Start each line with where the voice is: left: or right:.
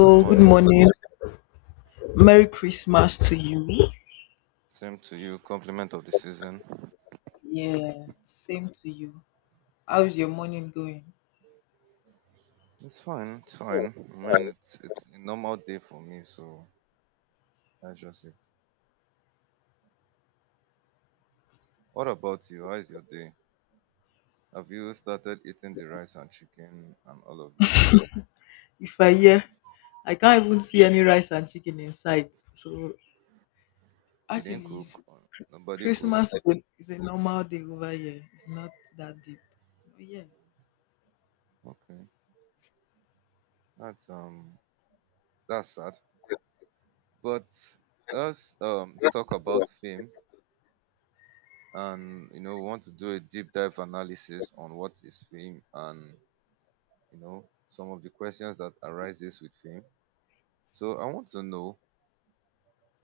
right: Good
left: good
right: morning.
left: morning. Merry Christmas to you.
right: Same to you. Compliment of the season.
left: Yeah, same to you. How's your morning going?
right: It's fine. It's fine. Man, it's a normal day for me, so that's just it. What about you? How is your day? Have you started eating the rice and chicken and all of it?
left: If I hear, I can't even see any rice and chicken in sight. So
right: You didn't
left: actually,
right: cook,
left: it's,
right: or nobody
left: Christmas
right: cooked?
left: is a normal day over here. It's not that deep. Oh yeah.
right: Okay, that's um that's sad. But let's talk about fame, and we want to do a deep dive analysis on what is fame, and some of the questions that arises with fame. So I want to know,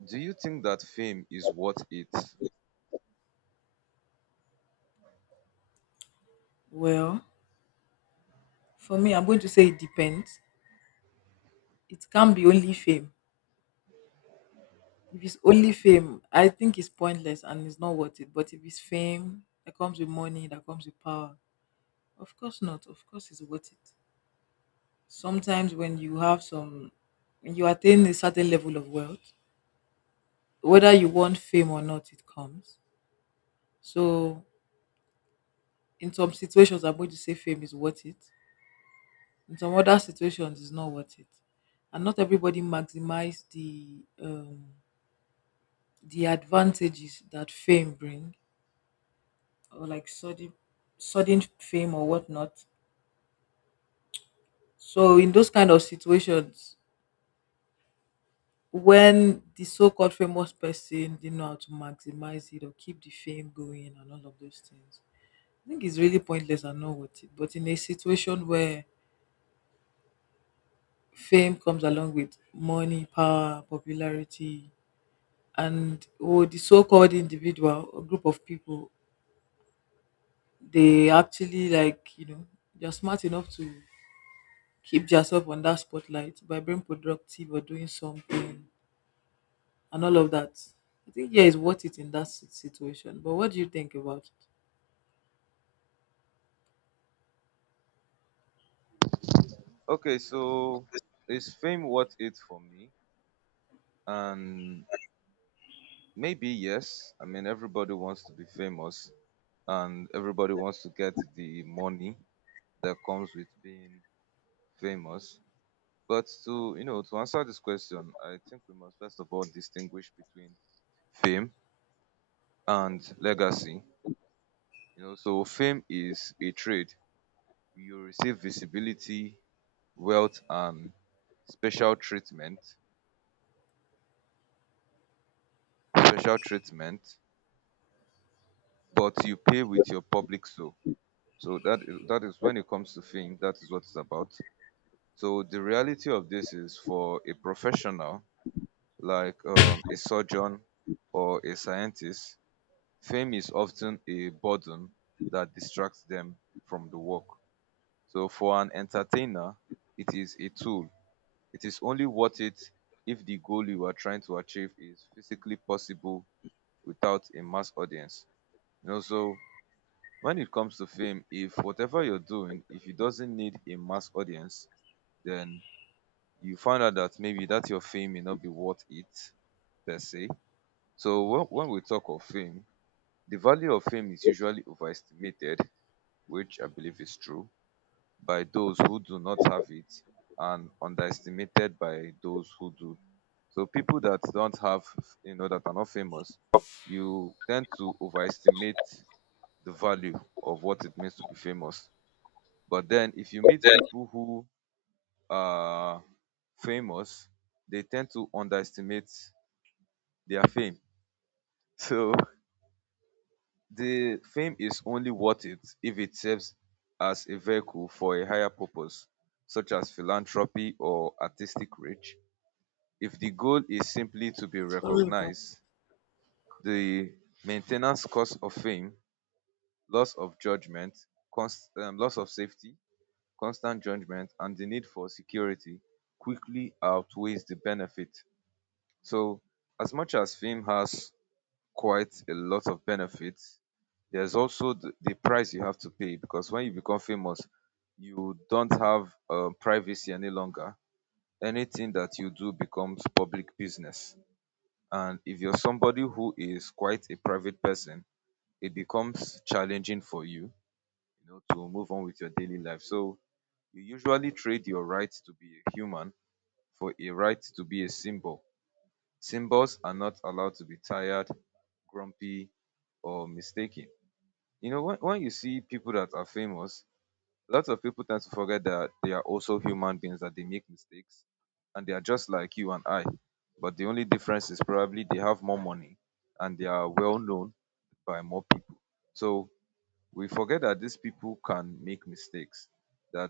right: do you think that fame is worth it?
left: Well, for me, I'm going to say it depends. It can be only fame. If it's only fame, I think it's pointless and it's not worth it. But if it's fame that comes with money, that comes with power, of course not. Of course it's worth it. Sometimes when you have some when you attain a certain level of wealth, whether you want fame or not, it comes. So in some situations I'm going to say fame is worth it. In some other situations it's not worth it. And not everybody maximize the advantages that fame bring, or like sudden fame or whatnot. So in those kind of situations when the so-called famous person didn't know how to maximize it or keep the fame going and all of those things, I think it's really pointless and not worth it. But in a situation where fame comes along with money, power, popularity, and oh, the so-called individual or group of people, they actually, like, you know, they're smart enough to keep themselves on that spotlight by being productive or doing something and all of that, I think yeah, it's worth it in that situation. But what do you think about it?
right: Okay, so is fame worth it for me? And maybe yes. I mean, everybody wants to be famous and everybody wants to get the money that comes with being famous. But to answer this question, I think we must first of all distinguish between fame and legacy. You know, so fame is a trade. You receive visibility, wealth and special treatment special treatment but you pay with your public soul. So that is, when it comes to fame. That is what it's about. So the reality of this is, for a professional like a surgeon or a scientist, fame is often a burden that distracts them from the work. So for an entertainer, it is a tool. It is only worth it if the goal you are trying to achieve is physically possible without a mass audience. You know, so when it comes to fame, if whatever you're doing, if it doesn't need a mass audience, then you find out that maybe that your fame may not be worth it, per se. So when we talk of fame, the value of fame is usually overestimated, which I believe is true, by those who do not have it, and underestimated by those who do. So people that don't have, that are not famous, you tend to overestimate the value of what it means to be famous. But then if you meet
left: Yeah.
right: people who are famous, they tend to underestimate their fame. So the fame is only worth it if it serves as a vehicle for a higher purpose, such as philanthropy or artistic reach. If the goal is simply to be
left: Sorry about-
right: recognized, the maintenance cost of fame, loss of judgment, loss of safety, constant judgment and the need for security quickly outweighs the benefit. So, as much as fame has quite a lot of benefits, there's also the price you have to pay, because when you become famous, you don't have privacy any longer. Anything that you do becomes public business. And if you're somebody who is quite a private person, it becomes challenging for you, to move on with your daily life. So, you usually trade your right to be a human for a right to be a symbol. Symbols are not allowed to be tired, grumpy, or mistaken. You know, when you see people that are famous, lots of people tend to forget that they are also human beings, that they make mistakes, and they are just like you and I. But the only difference is probably they have more money and they are well known by more people. So we forget that these people can make mistakes, that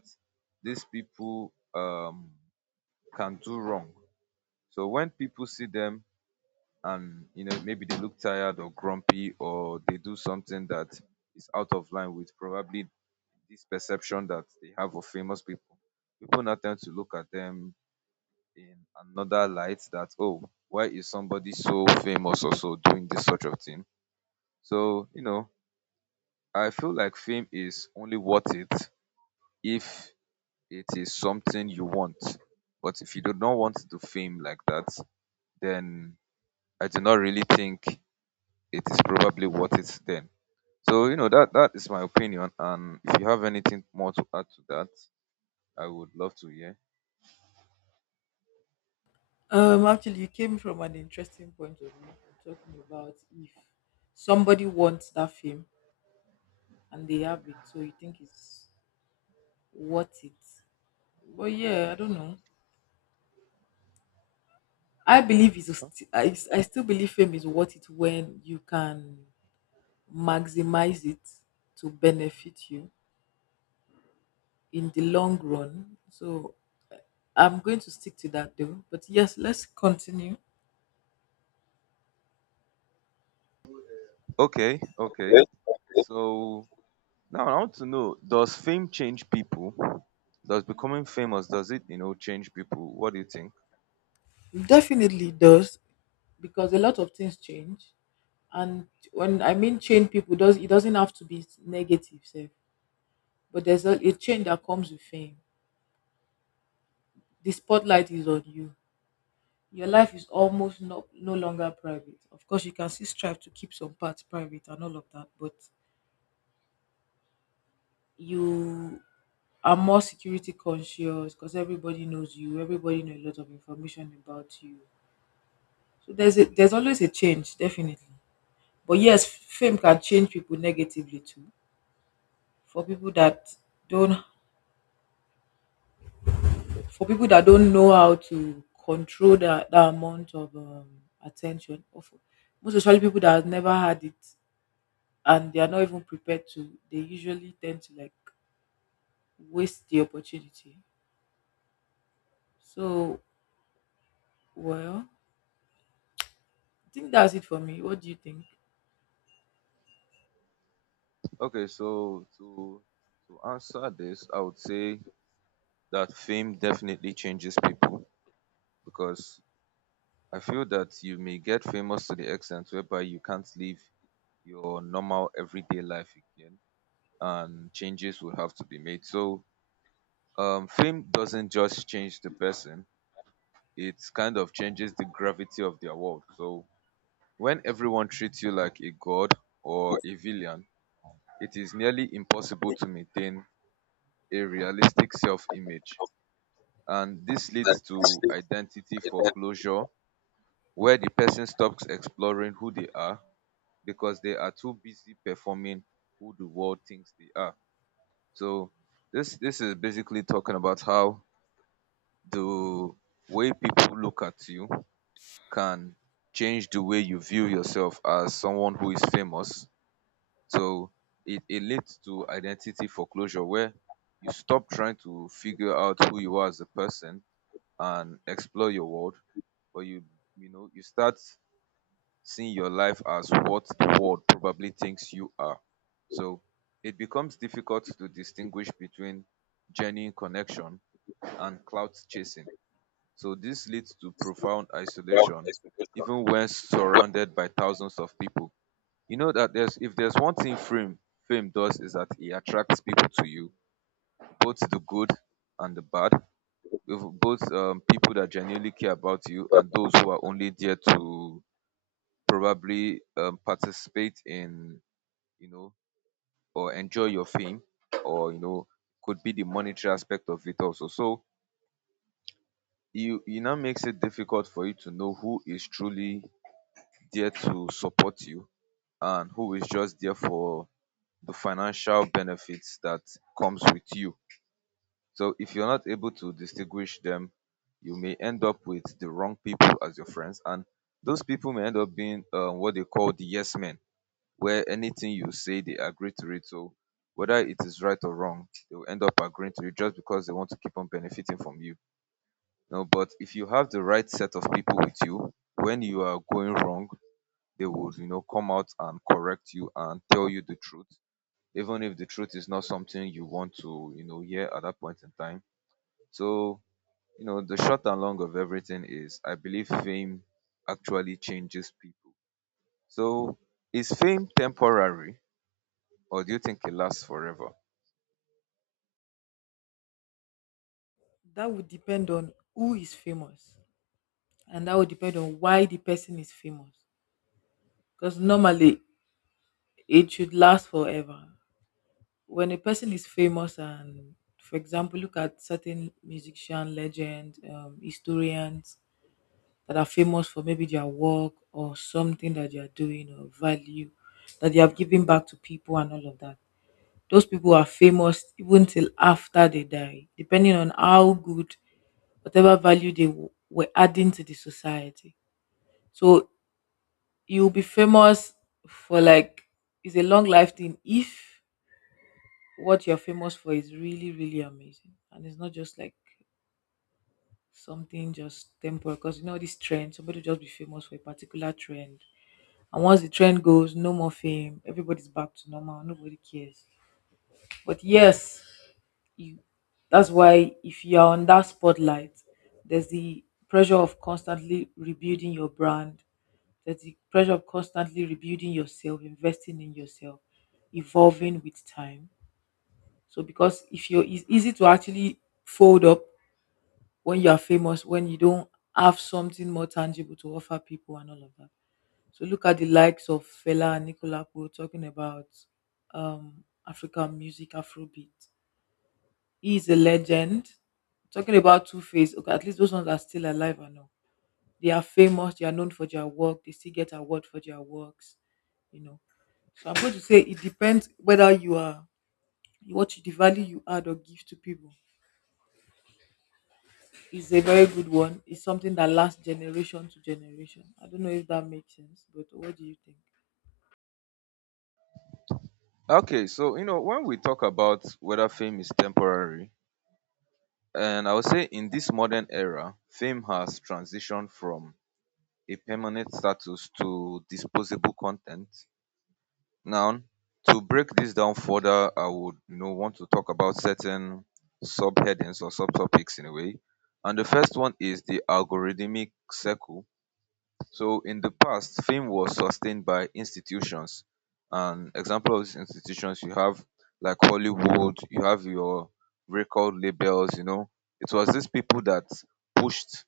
right: these people can do wrong. So when people see them, and maybe they look tired or grumpy, or they do something that is out of line with probably this perception that they have of famous people, people now tend to look at them in another light, that, oh, why is somebody so famous or so doing this sort of thing? So I feel like fame is only worth it if it is something you want. But if you do not want the fame like that, then I do not really think it is probably worth it then. So, that is my opinion. And if you have anything more to add to that, I would love to hear.
left: um, actually, you came from an interesting point of view talking about if somebody wants that fame and they have it, so you think it's worth it. But yeah, I don't know. I believe it's a st- I s- I still believe fame is worth it when you can maximize it to benefit you in the long run. So I'm going to stick to that though. But yes, let's continue.
right: Okay, okay.
left: Okay.
right: So now I want to know, does fame change people? Does becoming famous, does it, change people? What do you think?
left: Definitely does, because a lot of things change. And when I mean change people does, it doesn't have to be negative sef, but there's a change that comes with fame. The spotlight is on you. Your life is almost no longer private. Of course you can still strive to keep some parts private and all of that, but you are more security conscious because everybody knows you, everybody knows a lot of information about you. So there's there's always a change, definitely. But yes, fame can change people negatively too, for people that don't for people that don't know how to control that amount of attention, or for most especially people that have never had it and they are not even prepared to, they usually tend to like waste the opportunity. So, well, I think that's it for me. What do you think?
right: Okay, so to answer this, I would say that fame definitely changes people, because I feel that you may get famous to the extent whereby you can't live your normal everyday life again, and changes will have to be made. So fame doesn't just change the person, it kind of changes the gravity of their world. So when everyone treats you like a god or a villain, it is nearly impossible to maintain a realistic self image. And this leads to identity foreclosure, where the person stops exploring who they are because they are too busy performing who the world thinks they are. So this is basically talking about how the way people look at you can change the way you view yourself as someone who is famous. So it leads to identity foreclosure, where you stop trying to figure out who you are as a person and explore your world, but you start seeing your life as what the world probably thinks you are. So it becomes difficult to distinguish between genuine connection and clout chasing. So this leads to profound isolation, even when surrounded by thousands of people. You know that there's if there's one thing fame does, is that it attracts people to you, both the good and the bad, with both people that genuinely care about you and those who are only there to probably participate in, you know or enjoy your fame, or could be the monetary aspect of it also. So you it now makes it difficult for you to know who is truly there to support you and who is just there for the financial benefits that comes with you. So if you're not able to distinguish them, you may end up with the wrong people as your friends, and those people may end up being what they call the yes men, where anything you say they agree to it. So whether it is right or wrong, they will end up agreeing to it just because they want to keep on benefiting from you. You know, but if you have the right set of people with you, when you are going wrong, they would, come out and correct you and tell you the truth, even if the truth is not something you want to, hear at that point in time. So, the short and long of everything is I believe fame actually changes people. So is fame temporary, or do you think it lasts forever?
left: That would depend on who is famous and that would depend on why the person is famous, because normally it should last forever. When a person is famous, and for example, look at certain musician legends, historians that are famous for maybe their work or something that they are doing or value that they have given back to people and all of that. Those people are famous even till after they die, depending on how good, whatever value they were adding to the society. So you'll be famous for like, it's a long life thing if what you're famous for is really, really amazing. And it's not just like something just temporary, because you know this trend, somebody will just be famous for a particular trend. And once the trend goes, no more fame, everybody's back to normal, nobody cares. But yes, you, that's why if you're on that spotlight, there's the pressure of constantly rebuilding your brand, there's the pressure of constantly rebuilding yourself, investing in yourself, evolving with time. So because if you are, it's easy to actually fold up when you are famous, when you don't have something more tangible to offer people and all of that. So look at the likes of Fela and Nicola talking about African music, Afrobeat. He is a legend. Talking about Two Face, okay, at least those ones are still alive and all. They are famous, they are known for their work, they still get award for their works, you know. So I'm going to say it depends whether you are what you, the value you add or give to people is a very good one. It's something that lasts generation to generation. I don't know if that makes sense, but what do you think?
right: Okay, so when we talk about whether fame is temporary, and I would say in this modern era, fame has transitioned from a permanent status to disposable content. Now, to break this down further, I would want to talk about certain subheadings or subtopics in a way. And the first one is the algorithmic circle. So in the past, fame was sustained by institutions. And example of these institutions, you have like Hollywood, you have your record labels. It was these people that pushed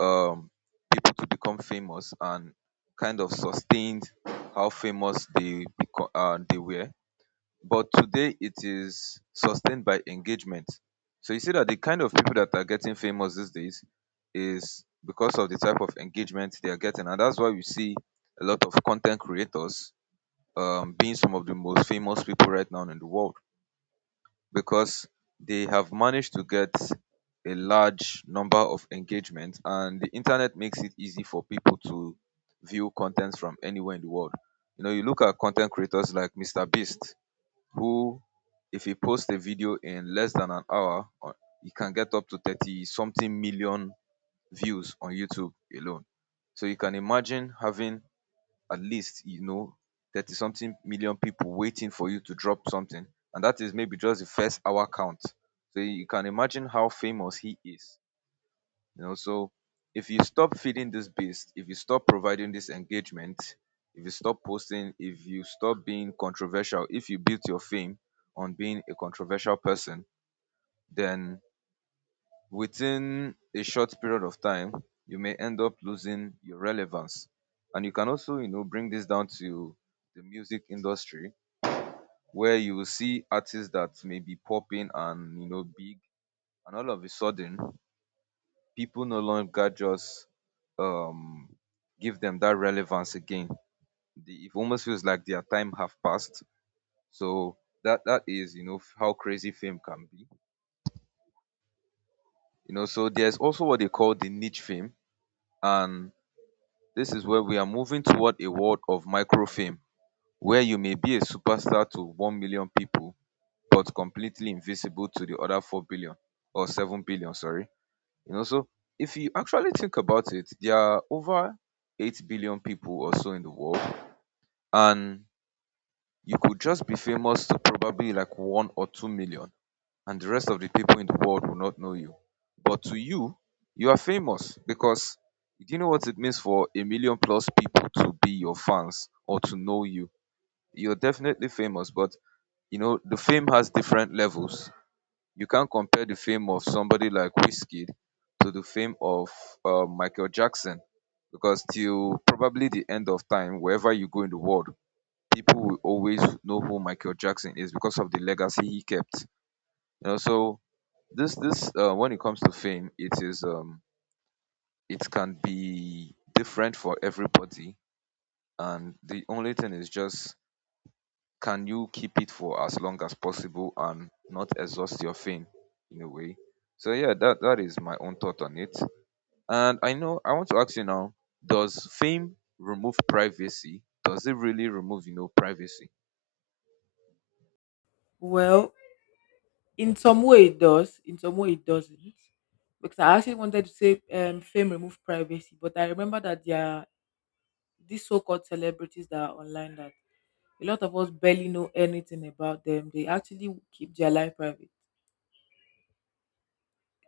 right: um people to become famous and kind of sustained how famous they they were, but today it is sustained by engagement. So you see that the kind of people that are getting famous these days is because of the type of engagement they are getting, and that's why we see a lot of content creators being some of the most famous people right now in the world, because they have managed to get a large number of engagement, and the internet makes it easy for people to view content from anywhere in the world. You know, you look at content creators like Mr. Beast, who, if he posts a video in less than an hour, he can get up to 30 something million views on YouTube alone. So you can imagine having at least, 30 something million people waiting for you to drop something. And that is maybe just the first hour count. So you can imagine how famous he is. You know, so if you stop feeding this beast, if you stop providing this engagement, if you stop posting, if you stop being controversial, if you build your fame on being a controversial person, then within a short period of time, you may end up losing your relevance. And you can also, bring this down to the music industry, where you will see artists that may be popping and, big, and all of a sudden people no longer just um give them that relevance again. It almost feels like their time have passed. So that is how crazy fame can be. You know, so there's also what they call the niche fame, and this is where we are moving toward a world of micro fame, where you may be a superstar to 1 million people, but completely invisible to the other 4 billion or 7 billion, sorry. You know, so if you actually think about it, there are over 8 billion people or so in the world, and you could just be famous to probably like 1 or 2 million, and the rest of the people in the world will not know you. But to you, you are famous because do you know what it means for a million plus people to be your fans or to know you? You're definitely famous, but you know, the fame has different levels. You can't compare the fame of somebody like whiskey to the fame of Michael Jackson because till probably the end of time, wherever you go in the world, people will always know who Michael Jackson is because of the legacy he kept. You know, so this when it comes to fame, it can be different for everybody, and the only thing is just can you keep it for as long as possible and not exhaust your fame in a way? So yeah, that is my own thought on it. And I know I want to ask you now, does fame remove privacy? Does it really remove privacy?
left: Well, in some way it does, in some way it doesn't. Because I actually wanted to say fame remove privacy, but I remember that there are these so called celebrities that are online that a lot of us barely know anything about them. They actually keep their life private.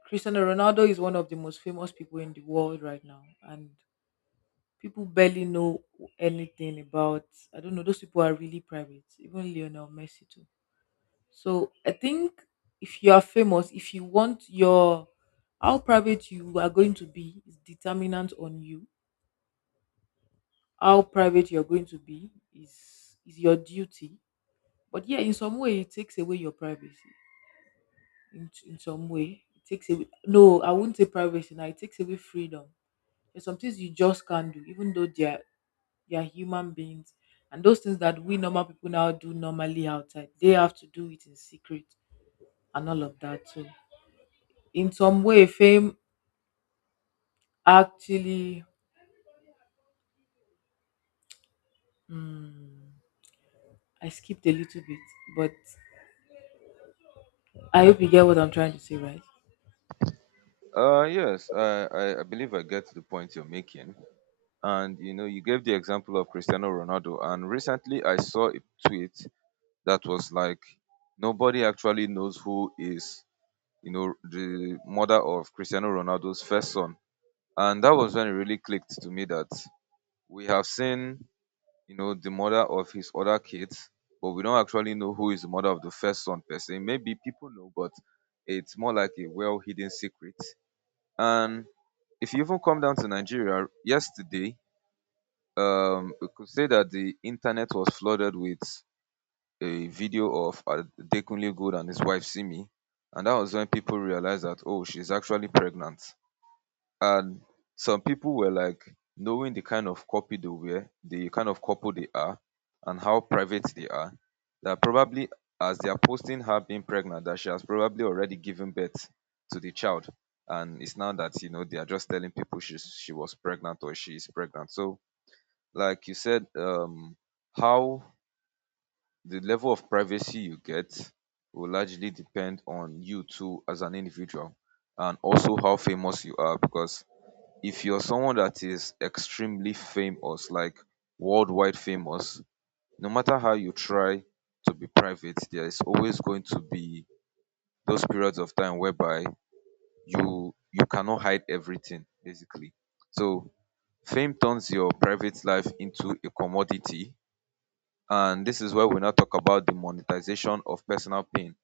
left: Cristiano Ronaldo is one of the most famous people in the world right now, and people barely know anything about, I don't know, those people are really private, even Lionel Messi too. So I think if you are famous, if you want your, how private you are going to be is determinant on you. How private you're going to be is your duty. But yeah, in some way it takes away your privacy. In some way it takes away, no, I wouldn't say privacy now, it takes away freedom. There's some things you just can't do, even though they are, they are human beings, and those things that we normal people now do normally outside, they have to do it in secret and all of that too. In some way fame actually, hmm, I skipped a little bit, but I hope you get what I'm trying to say, right?
right: Yes, I believe I get the point you're making. And you know, you gave the example of Cristiano Ronaldo, and recently I saw a tweet that was like, nobody actually knows who is the mother of Cristiano Ronaldo's first son. And that was when it really clicked to me that we have seen the mother of his other kids, but we don't actually know who is the mother of the first son per se. Maybe people know, but it's more like a well hidden secret. And if you even come down to Nigeria yesterday, we could say that the internet was flooded with a video of Adekunle Gold and his wife Simi, and that was when people realized that oh, she's actually pregnant. And some people were like, knowing the kind of copy they were, the kind of couple they are, and how private they are, that probably as they are posting her being pregnant, that she has probably already given birth to the child. And it's now that they are just telling people she was pregnant or she is pregnant. So, like you said, how the level of privacy you get will largely depend on you too as an individual and also how famous you are because if you're someone that is extremely famous, like worldwide famous, no matter how you try to be private, there is always going to be those periods of time whereby you cannot hide everything, basically. So fame turns your private life into a commodity, and this is where we now talk about the monetization of personal pain.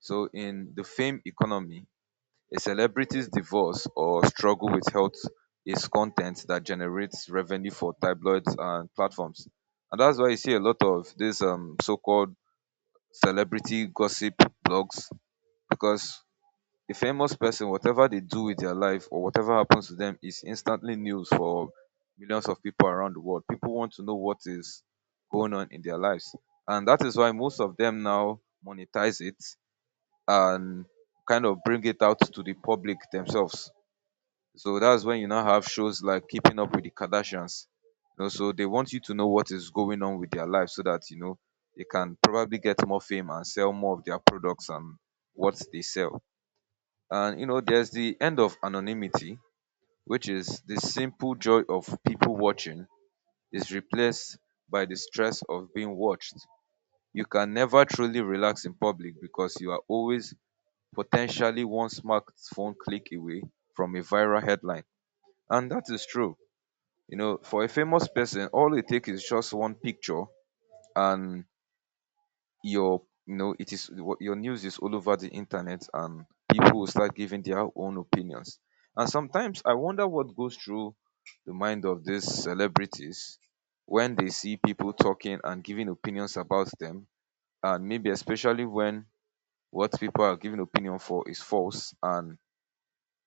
right: So in the fame economy, a celebrity's divorce or struggle with health is content that generates revenue for tabloids and platforms. And that's why you see a lot of these so-called celebrity gossip blogs because a famous person, whatever they do with their life or whatever happens to them is instantly news for millions of people around the world. People want to know what is going on in their lives. And that is why most of them now monetize it and kind of bring it out to the public themselves, so that's when you now have shows like Keeping Up with the Kardashians. You know, so they want you to know what is going on with their life so that you know they can probably get more fame and sell more of their products and what they sell. And you know, there's the end of anonymity, which is the simple joy of people watching is replaced by the stress of being watched. You can never truly relax in public because you are always potentially one smartphone click away from a viral headline. And that is true. You know, for a famous person, all it takes is just one picture and your you know, it is what- your news is all over the internet and people will start giving their own opinions. And sometimes I wonder what goes through the mind of these celebrities when they see people talking and giving opinions about them and maybe especially when what people are giving opinion for is false and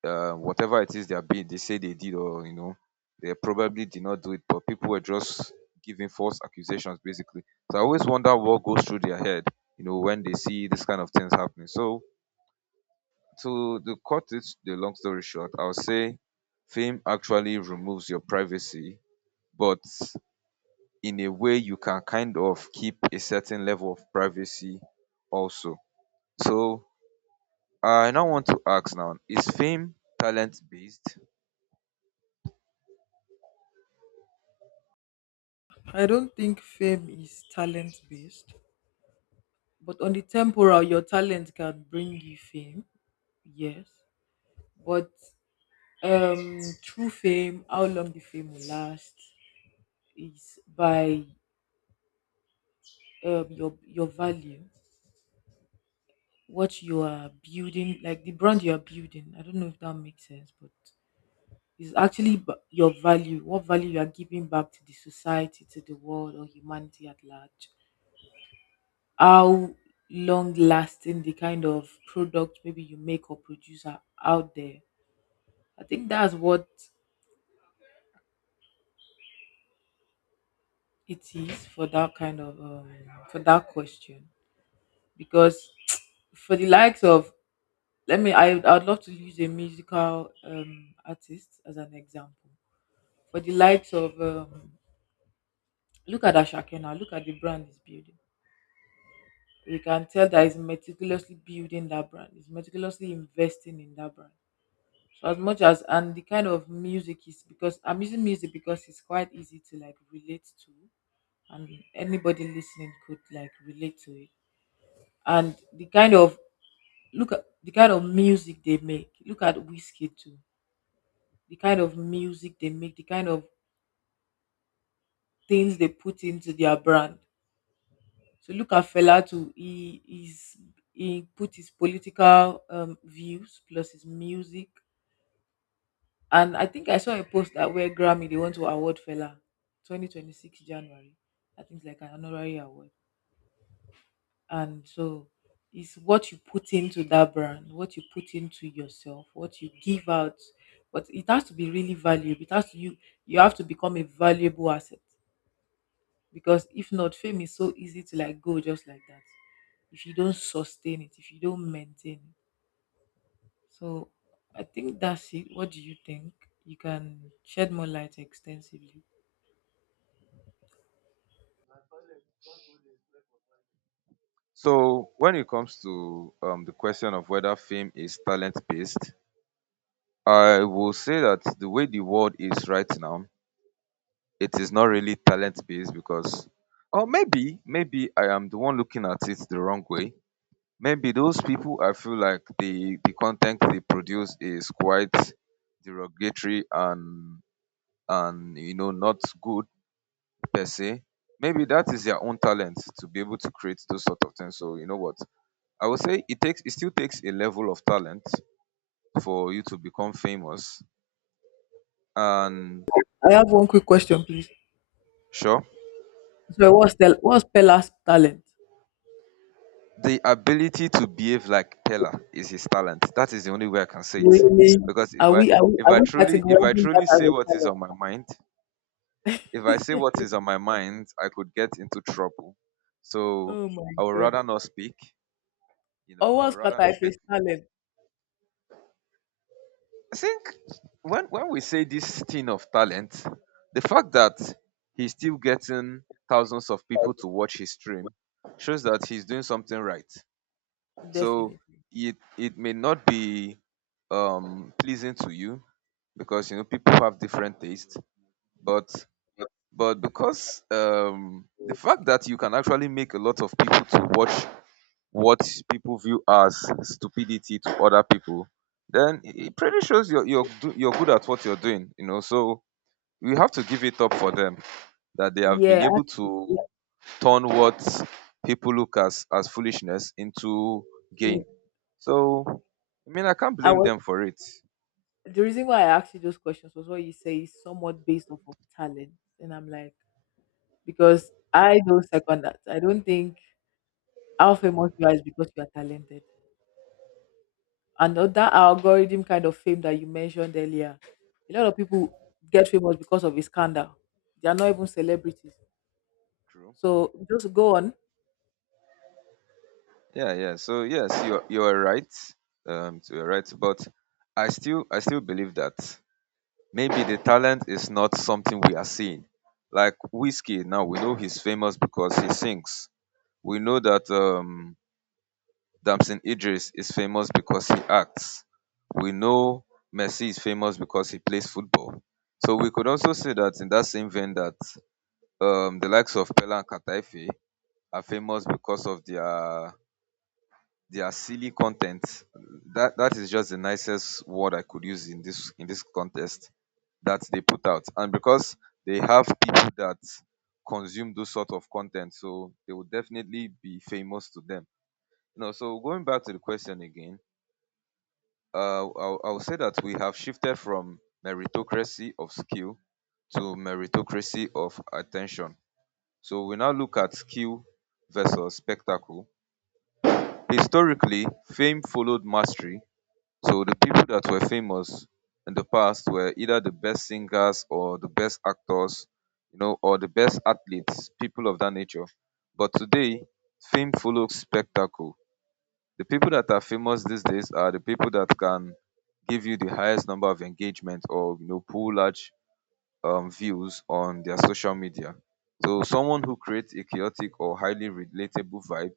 right: whatever it is they say they did, or they probably did not do it, but people were just giving false accusations basically. So I always wonder what goes through their head when they see this kind of things happening. So to the cut it the long story short, I'll say fame actually removes your privacy, but in a way you can kind of keep a certain level of privacy also. So I now want to ask now, is fame talent based?
left: I don't think fame is talent based, but on the temporal your talent can bring you fame, yes. But true fame, how long the fame will last, is by your value, what you are building, like the brand you are building. I don't know if that makes sense, but it's actually your value, what value you are giving back to the society, to the world, or humanity at large. How long lasting the kind of product maybe you make or produce are out there. I think that's what it is for that kind of for that question. Because for the likes of, let me, I'd love to use a musical artist as an example. For the likes of look at Ashake now, look at the brand he's building. You can tell that he's meticulously building that brand, he's meticulously investing in that brand. So as much as, and the kind of music is, because I'm using music because it's quite easy to like relate to, and anybody listening could like relate to it. And the kind of, look at the kind of music they make. Look at whiskey too. The kind of music they make, the kind of things they put into their brand. So look at Fela too. He is, he put his political views plus his music. And I think I saw a post that where Grammy they want to award Fela 2026 January. I think it's like an honorary award. And so it's what you put into that brand, what you put into yourself, what you give out. But it has to be really valuable. It has to, you have to become a valuable asset. Because if not, fame is so easy to like go just like that, if you don't sustain it, if you don't maintain it. So I think that's it. What do you think? You can shed more light extensively.
right: So when it comes to the question of whether fame is talent based, I will say that the way the world is right now, it is not really talent based because, or maybe I am the one looking at it the wrong way. Maybe those people, I feel like the content they produce is quite derogatory and not good per se. Maybe that is their own talent to be able to create those sort of things. So you know what, I would say it still takes a level of talent for you to become famous. And
left: I have one quick question, please.
right: sure,
left: So what's the, what's Pella's talent?
right: the ability to behave like Pella is his talent. That is the only way I can say it.
left: Really?
right: Because
left: Are we
right: if I
left: categorizing that
right: truly say
left: as a
right: what is
left: talent?
right: on my mind, if I say what is on my mind, I could get into trouble. So
left: Oh my
right: I would
left: god.
right: rather not speak. You know,
left: Or
right: I would
left: was
right: rather
left: Kata
right: not
left: if
right: speak.
left: it's talent?
right: I think when we say this thing of talent, the fact that he's still getting thousands of people to watch his stream shows that he's doing something right. So
left: Definitely.
right: it may not be pleasing to you because you know people have different tastes, but because the fact that you can actually make a lot of people to watch what people view as stupidity to other people, then it pretty shows you're good at what you're doing. So we have to give it up for them that they have been
left: Yeah,
right: able
left: actually,
right: to turn what people look as foolishness into gain.
left: actually,
right: So I mean, I can't
left: I
right: blame
left: was,
right: them for it.
left: the reason why I asked you those questions was what you say is somewhat based off of talent. And I'm like, because I don't second that. I don't think how famous you are is because you are talented. And that algorithm kind of fame that you mentioned earlier, a lot of people get famous because of a scandal. They are not even celebrities.
right: True.
left: So just go on.
right: Yeah, yeah. So yes, you're right. So you're right, but I still believe that maybe the talent is not something we are seeing. Like Whiskey now, we know he's famous because he sings. We know that Damson Idris is famous because he acts. We know Messi is famous because he plays football. So we could also say that in that same vein that the likes of Pele and Kataife are famous because of their silly content. That is just the nicest word I could use in this contest that they put out. And because they have people that consume those sort of content, so they will definitely be famous to them. You know, so going back to the question again, I'll say that we have shifted from meritocracy of skill to meritocracy of attention. So we now look at skill versus spectacle. Historically, fame followed mastery. So the people that were famous in the past were either the best singers or the best actors, you know, or the best athletes, people of that nature. But today, fame follows spectacle. The people that are famous these days are the people that can give you the highest number of engagement or pull large views on their social media. So someone who creates a chaotic or highly relatable vibe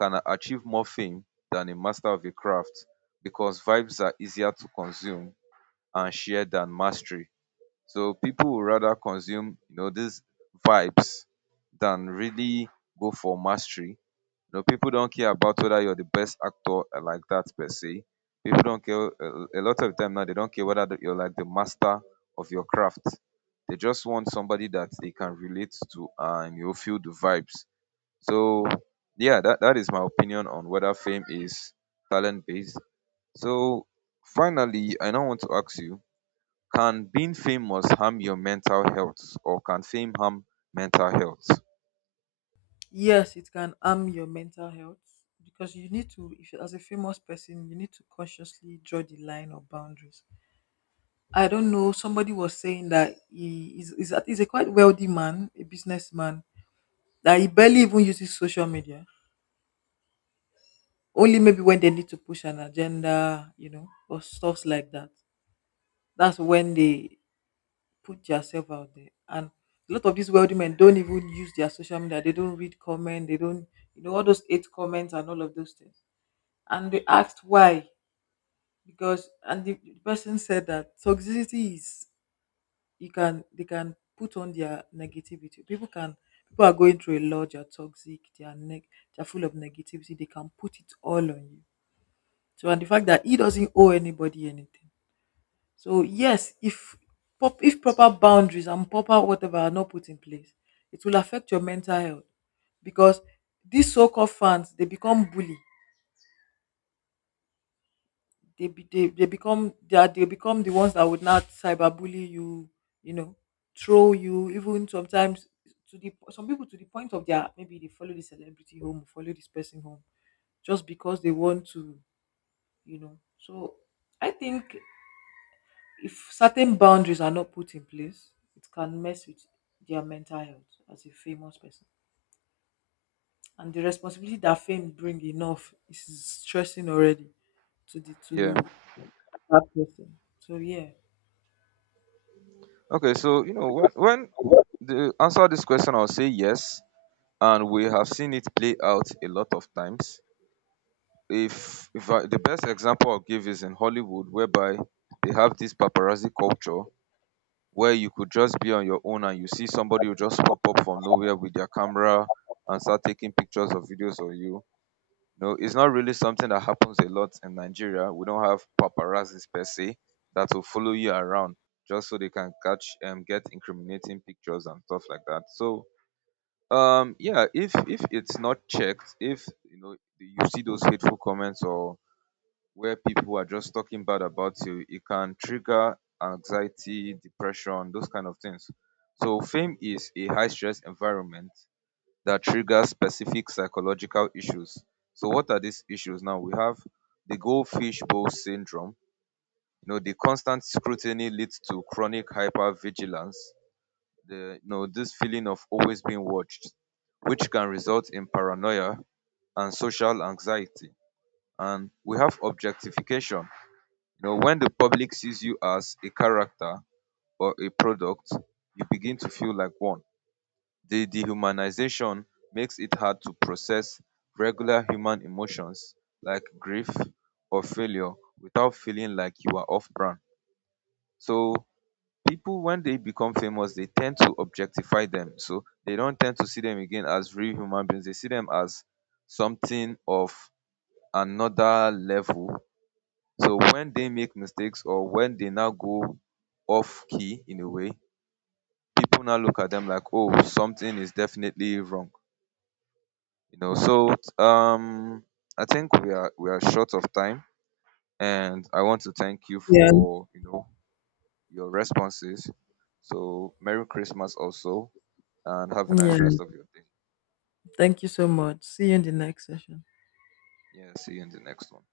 right: can achieve more fame than a master of a craft because vibes are easier to consume and share than mastery. So people would rather consume these vibes than really go for mastery. You know, people don't care about whether you're the best actor like that per se. People don't care. A lot of time now, they don't care whether that you're like the master of your craft. They just want somebody that they can relate to and you'll feel the vibes. So yeah, that is my opinion on whether fame is talent based. So finally, I now want to ask you, can being famous harm your mental health or can fame harm mental health?
left: Yes, it can harm your mental health, because you need to, if as a famous person you need to consciously draw the line of boundaries. I don't know, somebody was saying that he is a, he's a quite wealthy man, a businessman, that he barely even uses social media, only maybe when they need to push an agenda, you know, or stuffs like that, that's when they put themselves out there. And a lot of these wealthy men don't even use their social media, they don't read comment, they don't, you know, all those eight comments and all of those things. And they asked why. Because, and the person said that toxicity is, you can, they can put on their negativity, people can, people are going through a lot, they're toxic, they're they're full of negativity, they can put it all on you. So, and the fact that he doesn't owe anybody anything. So yes, if if proper boundaries and proper whatever are not put in place, it will affect your mental health. Because these so-called fans, they become bully, they become, they become the ones that would not cyberbully you, you know, throw you, even sometimes to the, some people, to the point of their, maybe they follow the celebrity home, follow this person home, just because they want to, you know. So I think if certain boundaries are not put in place, it can mess with their mental health as a famous person. And the responsibility that fame bring enough is stressing already to the,
right: Yeah.
left: to that person. So yeah,
right: Okay, so when the answer this question, I'll say yes, and we have seen it play out a lot of times. If I, the best example I'll give is in Hollywood whereby they have this paparazzi culture where you could just be on your own and you see somebody who just pop up from nowhere with their camera and start taking pictures or videos of you. No, it's not really something that happens a lot in Nigeria. We don't have paparazzi per se that will follow you around just so they can catch and get incriminating pictures and stuff like that. So, yeah, if it's not checked, if you know you see those hateful comments or where people are just talking bad about you, it can trigger anxiety, depression, those kind of things. So, fame is a high stress environment that triggers specific psychological issues. So, what are these issues now? We have the goldfish bowl syndrome. You know, the constant scrutiny leads to chronic hypervigilance. This feeling of always being watched, which can result in paranoia and social anxiety. And we have objectification. You know, when the public sees you as a character or a product, you begin to feel like one. The dehumanization makes it hard to process regular human emotions like grief or failure without feeling like you are off brand. So, people, when they become famous, they tend to objectify them. So, they don't tend to see them again as real human beings, they see them as something of another level, so when they make mistakes or when they now go off key in a way, people now look at them like, oh, something is definitely wrong. You know, so um I think we are short of time and I want to thank you
left: yeah.
right: for your responses. So Merry Christmas also and have a nice
left: Yeah.
right: rest of your day.
left: Thank you so much. See you in the next session.
right: Yeah, see you in the next one.